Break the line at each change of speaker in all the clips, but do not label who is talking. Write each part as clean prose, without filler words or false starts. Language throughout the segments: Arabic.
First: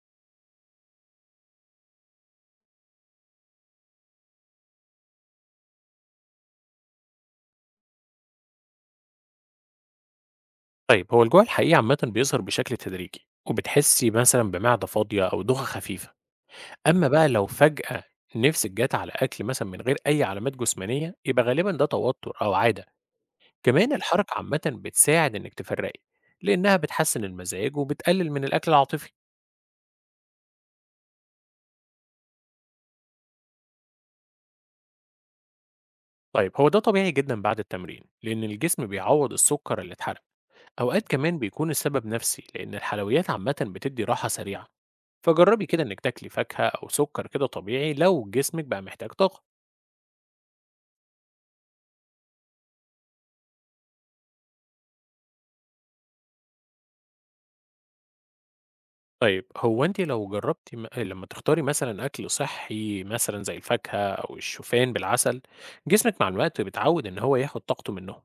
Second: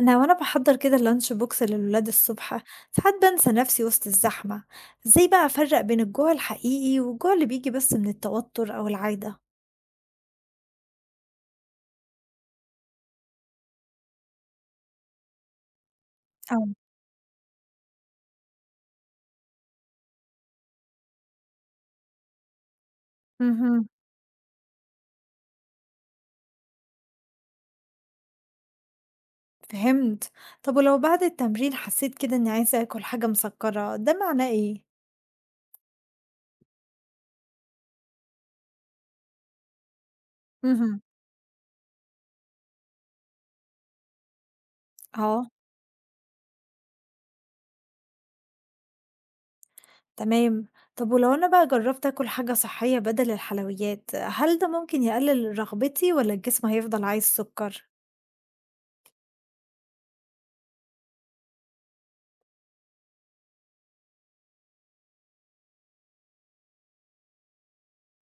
أنا بحضر كده اللانش بوكس للولاد الصبح. ساعات بنسى نفسي وسط الزحمة. ازاي بقى أفرق بين الجوع الحقيقي والجوع اللي بيجي بس من التوتر أو العادة؟
طيب هو الجوع الحقيقي عامة بيظهر بشكل تدريجي، وبتحسي مثلا بمعدة فاضية أو دوخة خفيفة.
أو.
أما بقى لو فجأة نفسك جت على أكل مثلا من غير أي علامات جسمانية، يبقى غالبا ده توتر أو عادة.
امم
كمان الحركة عامة بتساعد إنك تفرقي، لأنها بتحسن المزاج وبتقلل من الأكل العاطفي.
فهمت. طب ولو بعد التمرين حسيت كده إني عايزة أكل حاجة مسكرة ده معناه إيه؟
طيب هو ده طبيعي جدا بعد التمرين، لأن الجسم بيعوض السكر اللي اتحرق.
مهم.
أوقات كمان بيكون السبب نفسي، لأن الحلويات عامة بتدي راحة سريعة.
اه.
فجربي كده إنِك تاكلي فاكهة أو سكر، كده طبيعي لو جسمِك بقى محتاج طاقة.
تمام. طب ولو أنا بقى جربت أكل حاجة صحية بدل الحلويات هل ده ممكن يقلل رغبتي ولا الجسم هيفضل عايز سكر؟
طيب هو أنتِ لو جربتِ لمّا تختاري مثلًا أكل صحّي مثلًا زي الفاكهة أو الشوفان بالعسل، جسمِك مع الوقت بيتعود إن هو ياخد طاقته منهم.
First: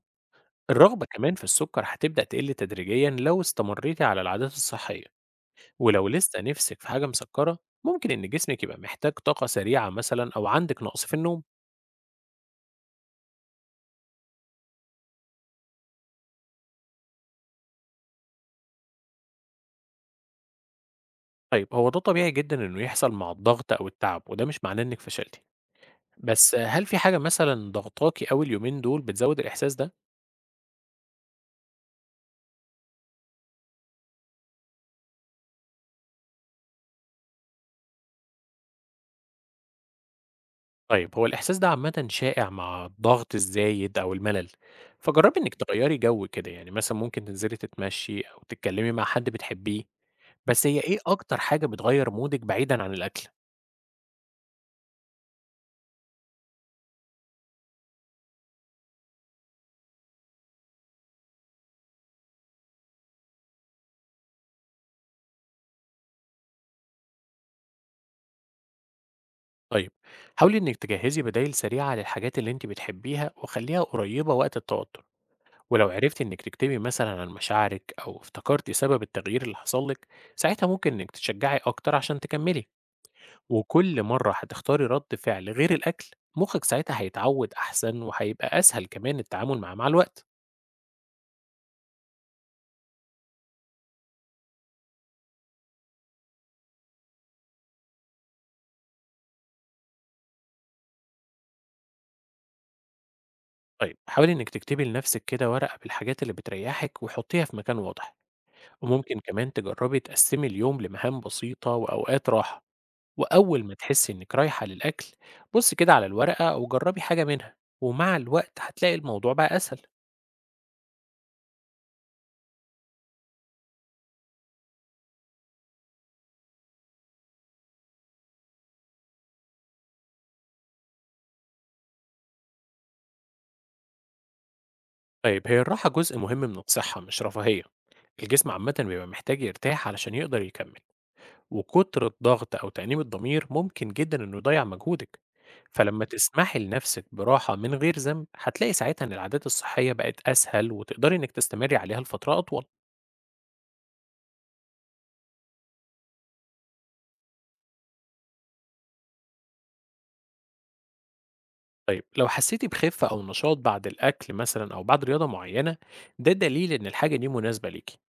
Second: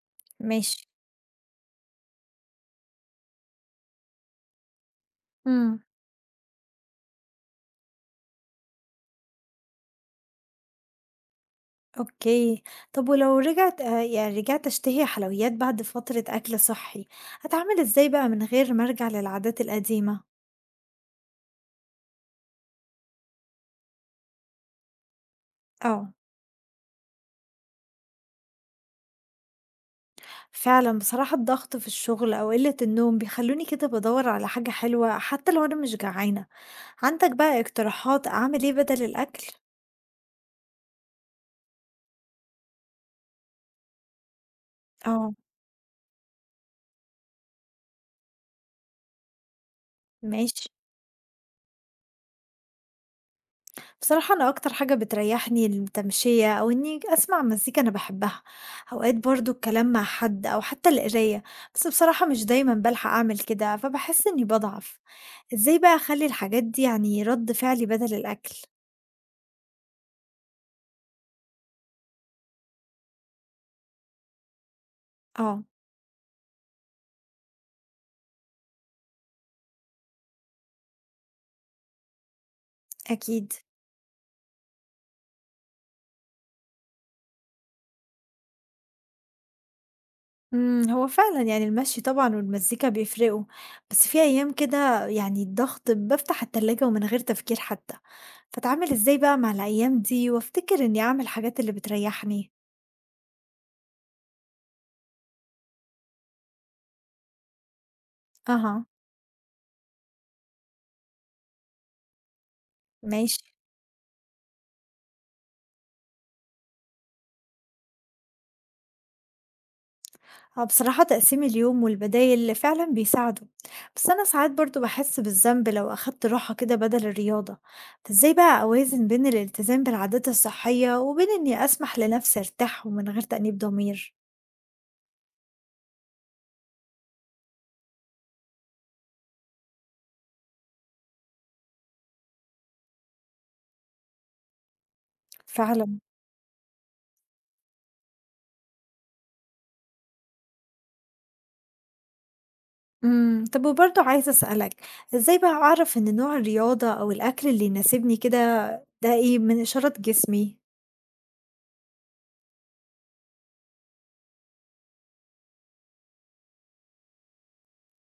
ماشي.
الرغبة كمان في السكر هتبدأ تقل تدريجيًا لو استمريتِ على العادات الصحية،
مم.
ولو لسه نِفْسِك في حاجة مسكرة ممكن إن جسمِك يبقى محتاج طاقة سريعة مثلًا أو عندِك نقص في النوم.
أوكي، طب ولو رجعت رجعت أشتهي حلويات بعد فترة أكل صحّي، أتعامل إزاي بقى من غير ما أرجع للعادات القديمة؟
طيب هو ده طبيعي جدًا إنه يحصل مع الضغط أو التعب، وده مش معناه إنِك فشلتِ.
آه،
بس هل في حاجة مثلًا ضاغطاكِ أوي اليومين دول بتزوّد الإحساس ده؟
فعلًا بصراحة الضغط في الشغل أو قلة النوم بيخلوني كده بادوّر على حاجة حلوة حتى لو أنا مش جعانة، عندك بقى اقتراحات أعمل إيه بدل الأكل؟
طيب هو الإحساس ده عامةً شائع مع الضغط الزايد أو الملل،
آه،
فجرّبي إنِّك تغيّري جو كده، يعني مثلًا ممكن تنزلي تتمشّي أو تتكلّمي مع حد بتحبّيه.
ماشي.
بس هي إيه أكتر حاجة بتغيّر مودِك بعيدًا عن الأكل؟
بصراحة أنا أكتر حاجة بتريحني التمشية أو إني أسمع مزيكا أنا بحبها. أوقات برضو الكلام مع حد أو حتى القراية، بس بصراحة مش دايما بلحق أعمل كده فبحس إني بضعف. إزاي بقى أخلي الحاجات دي يعني رد فعلي بدل الأكل؟
طيب حاولي إنِّك تجهّزي بدايل سريعة للحاجات اللي أنتِ بتحبّيها وخلّيها قريّبة وقت التوتر،
آه
ولو عرفتِ إنِّك تكتبي مثلًا عن مشاعرِك أو افتكرتِ سبب التغيير اللي حصل لِك، ساعتها ممكن إنِّك تتشجّعي أكتر عشان تكمّلي.
أكيد.
وكل مرة هتختاري رد فعل غير الأكل، مخك ساعتها هيتعود أحسن، وهيبقى أسهل كمان التعامل معاه مع الوقت.
مم، هو فعلا يعني المشي طبعا والمزيكا بيفرقوا، بس في أيام كده يعني الضغط بفتح التلاجة ومن غير تفكير حتى. فأتعامل إزاي بقى مع الأيام دي وأفتكر إني أعمل الحاجات اللي بتريحني؟
طيب حاولي إنك تكتبي لنفسك كده ورقة بالحاجات اللي بتريحك وحطيها في مكان واضح.
أها.
وممكن كمان تجربي تقسمي اليوم لمهام بسيطة وأوقات راحة.
ماشي.
وأول ما تحسي إنك رايحة للأكل، بصي كده على الورقة أو جربي حاجة منها، ومع الوقت هتلاقي الموضوع بقى أسهل.
هو بصراحة تقسيم اليوم والبدايل فعلا بيساعدوا، بس أنا ساعات برضو بحس بالذنب لو أخدت راحة كده بدل الرياضة. فإزاي بقى أوازن بين الالتزام بالعادات الصحية وبين إني أسمح لنفسي أرتاح ومن غير تأنيب ضمير؟
طيب هي الراحة جزء مهم من الصحة مش رفاهية. الجسم عامة بيبقى محتاج يرتاح علشان يقدر يكمل، وكتر الضغط أو تأنيب الضمير ممكن جدًا إنه يضيّع مجهودِك.
فعلا.
فلمّا تسمحي لنفسِك براحة من غير ذنب، هتلاقي ساعتها إن العادات الصحية بقت أسهل، وتقدري إنِّك تستمري عليها لفترة أطول.
طب وبرضو عايزة أسألك إزاي بقى أعرف إن نوع الرياضة أو الأكل اللي يناسبني كده ده إيه من إشارات جسمي؟
طيب لو حسيتِ بخِفة أو نشاط بعد الأكل مثلًا أو بعد رياضة معيّنة، ده دليل إن الحاجة دي مناسبة ليكِ.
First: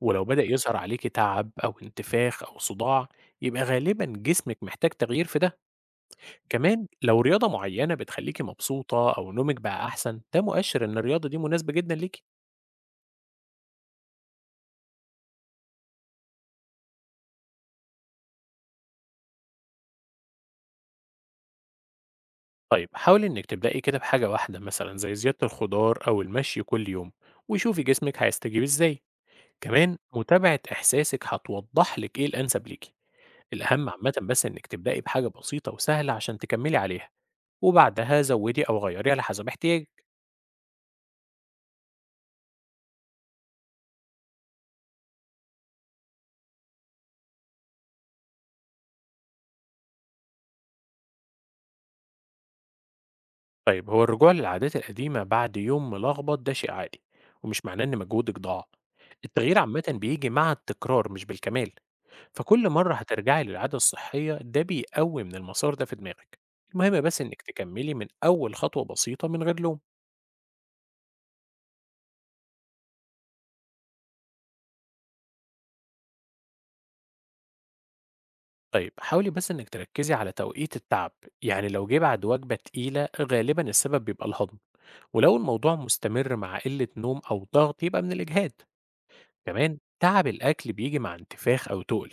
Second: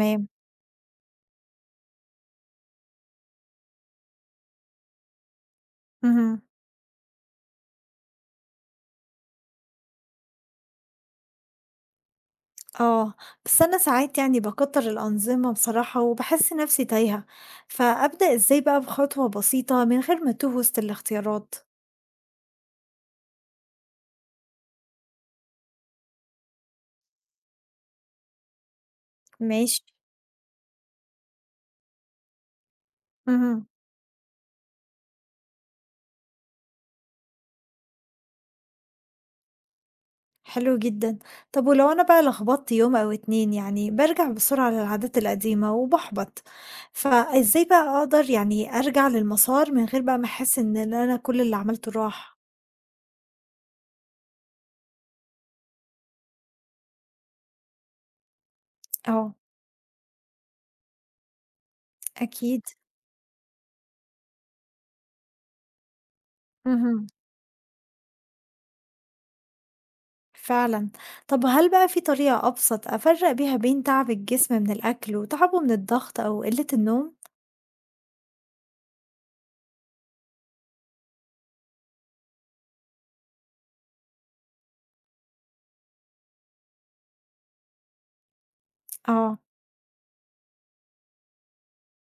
ولو بدأ يظهر عليكِ تعب أو انتفاخ أو صداع، يبقى غالبًا جسمِك محتاج تغيير في ده.
مهم.
كمان لو رياضة معيّنة بتخلّيكِ مبسوطة أو نومِك بقى أحسن، ده مؤشر إن الرياضة دي مناسبة جدًا ليكِ.
آه، بس أنا ساعات يعني باكتر الأنظمة بصراحة وباحس نفسي تايهة، فأبدأ إزاي بقى بخطوة بسيطة من غير ما أتوه وسط الاختيارات؟
طيب حاولي إنك تبدأي كده بحاجة واحدة مثلا زي زيادة الخضار أو المشي كل يوم، وشوفي جسمك هيستجيب إزاي.
ماشي.
كمان متابعة إحساسك هتوضح لك إيه الأنسب ليكي.
امم
الأهم عامة بس إنك تبدأي بحاجة بسيطة وسهلة عشان تكملي عليها، وبعدها زودي أو غيري على حسب احتياجك.
حلو جدا. طب ولو أنا بقى لخبطت يوم أو اتنين يعني برجع بسرعة للعادات القديمة وبحبط، فإزاي بقى أقدر يعني أرجع للمسار من غير بقى ما أحس إن أنا كل اللي عملته راح؟
طيب هو الرجوع للعادات القديمة بعد يوم ملخبط ده شيء عادي، ومش معناه إن مجهودك ضاع.
اه
التغيير عامة بيجي مع التكرار مش بالكمال.
أكيد.
فكل مرة هترجعي للعادة الصحية، ده بيقوي من المسار ده في دماغك. المهم
مهم.
بس إنك تكملي من أول خطوة بسيطة من غير لوم.
فعلًا. طب هل بقى في طريقة أبسط أفرّق بيها بين تعب الجسم من الأكل وتعبه من الضغط أو قلة النوم؟
طيب حاولي بس إنك تركزي على توقيت التعب، يعني لو جه بعد وجبة تقيلة غالبا السبب بيبقى الهضم، ولو الموضوع مستمر مع قلة نوم أو ضغط يبقى من الإجهاد.
آه،
كمان تعب الأكل بيجي مع انتفاخ أو تقل،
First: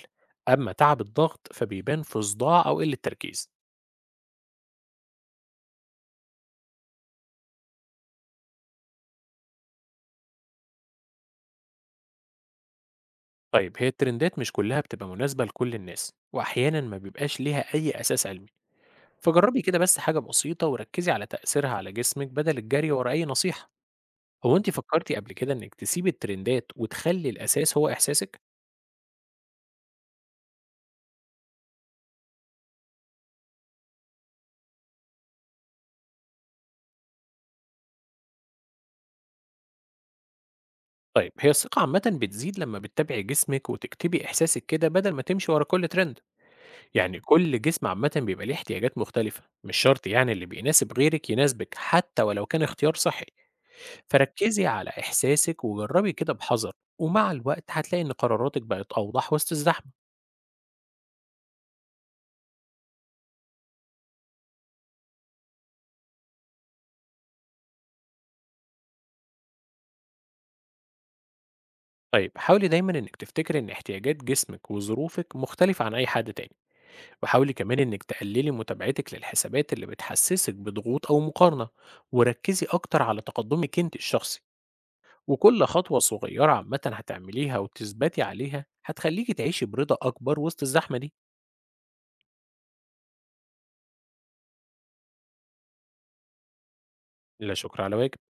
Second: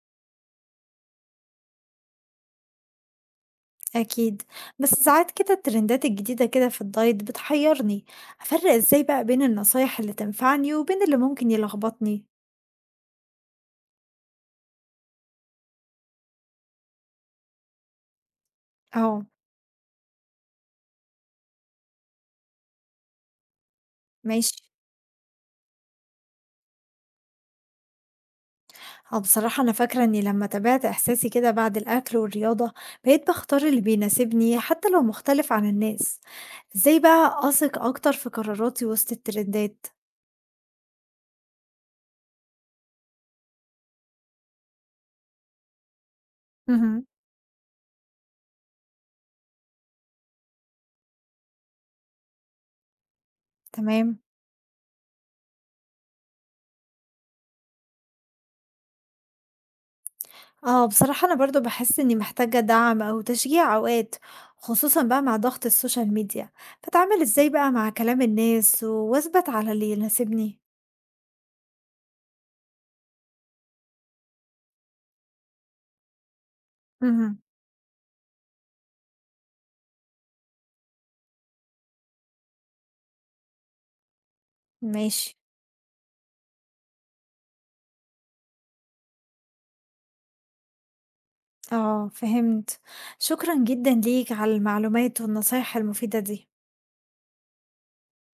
أما تعب الضغط فبيبان في صداع أو قلة تركيز.
أكيد. بس ساعات كده الترندات الجديدة كده في الدايت بتحيرني، أفرّق إزاي بقى بين النصايح اللي تنفعني وبين اللي ممكن يلخبطني؟
طيب هي الترندات مش كلها بتبقى مناسبة لكل الناس، وأحيانا ما بيبقاش ليها أي أساس علمي.
آه،
فجربي كده بس حاجة بسيطة وركزي على تأثيرها على جسمك بدل الجري ورا أي نصيحة.
ماشي.
هو أنت فكرتي قبل كده إنك تسيبي الترندات وتخلي الأساس هو إحساسك؟
آه، بصراحة أنا فاكرة إني لمّا تابعت إحساسي كده بعد الأكل والرياضة، بقيت باختار اللي بيناسبني حتى لو مختلف عن الناس. إزاي بقى أثق أكتر في قراراتي وسط الترندات؟
طيب هي الثقة عامة بتزيد لما بتتابعي جسمك وتكتبي إحساسك كده بدل ما تمشي ورا كل ترند.
اهم،
يعني كل جسم عامة بيبقى ليه احتياجات مختلفة، مش شرط يعني اللي بيناسب غيرك يناسبك حتى ولو كان اختيار صحي.
تمام.
فركزي على إحساسك وجربي كده بحذر، ومع الوقت هتلاقي إن قراراتك بقت أوضح وسط الزحمة.
آه، بصراحة أنا برضه باحس إني محتاجة دعم أو تشجيع أوقات، خصوصًا بقى مع ضغط السوشيال ميديا، فأتعامل إزاي بقى مع كلام الناس وأثبت على اللي يناسبني؟
طيب حاولي دايما انك تفتكري ان احتياجات جسمك وظروفك مختلفة عن اي حد تاني،
اهم،
وحاولي كمان انك تقللي متابعتك للحسابات اللي بتحسسك بضغوط او مقارنة، وركزي اكتر على تقدمك انت الشخصي.
ماشي،
وكل خطوة صغيرة عامة هتعمليها وتثبتي عليها هتخليكي تعيشي برضا اكبر وسط الزحمة دي.
آه، فهمت، شكرًا جدًا ليك على المعلومات والنصايح المفيدة دي.
لا شكر على واجب.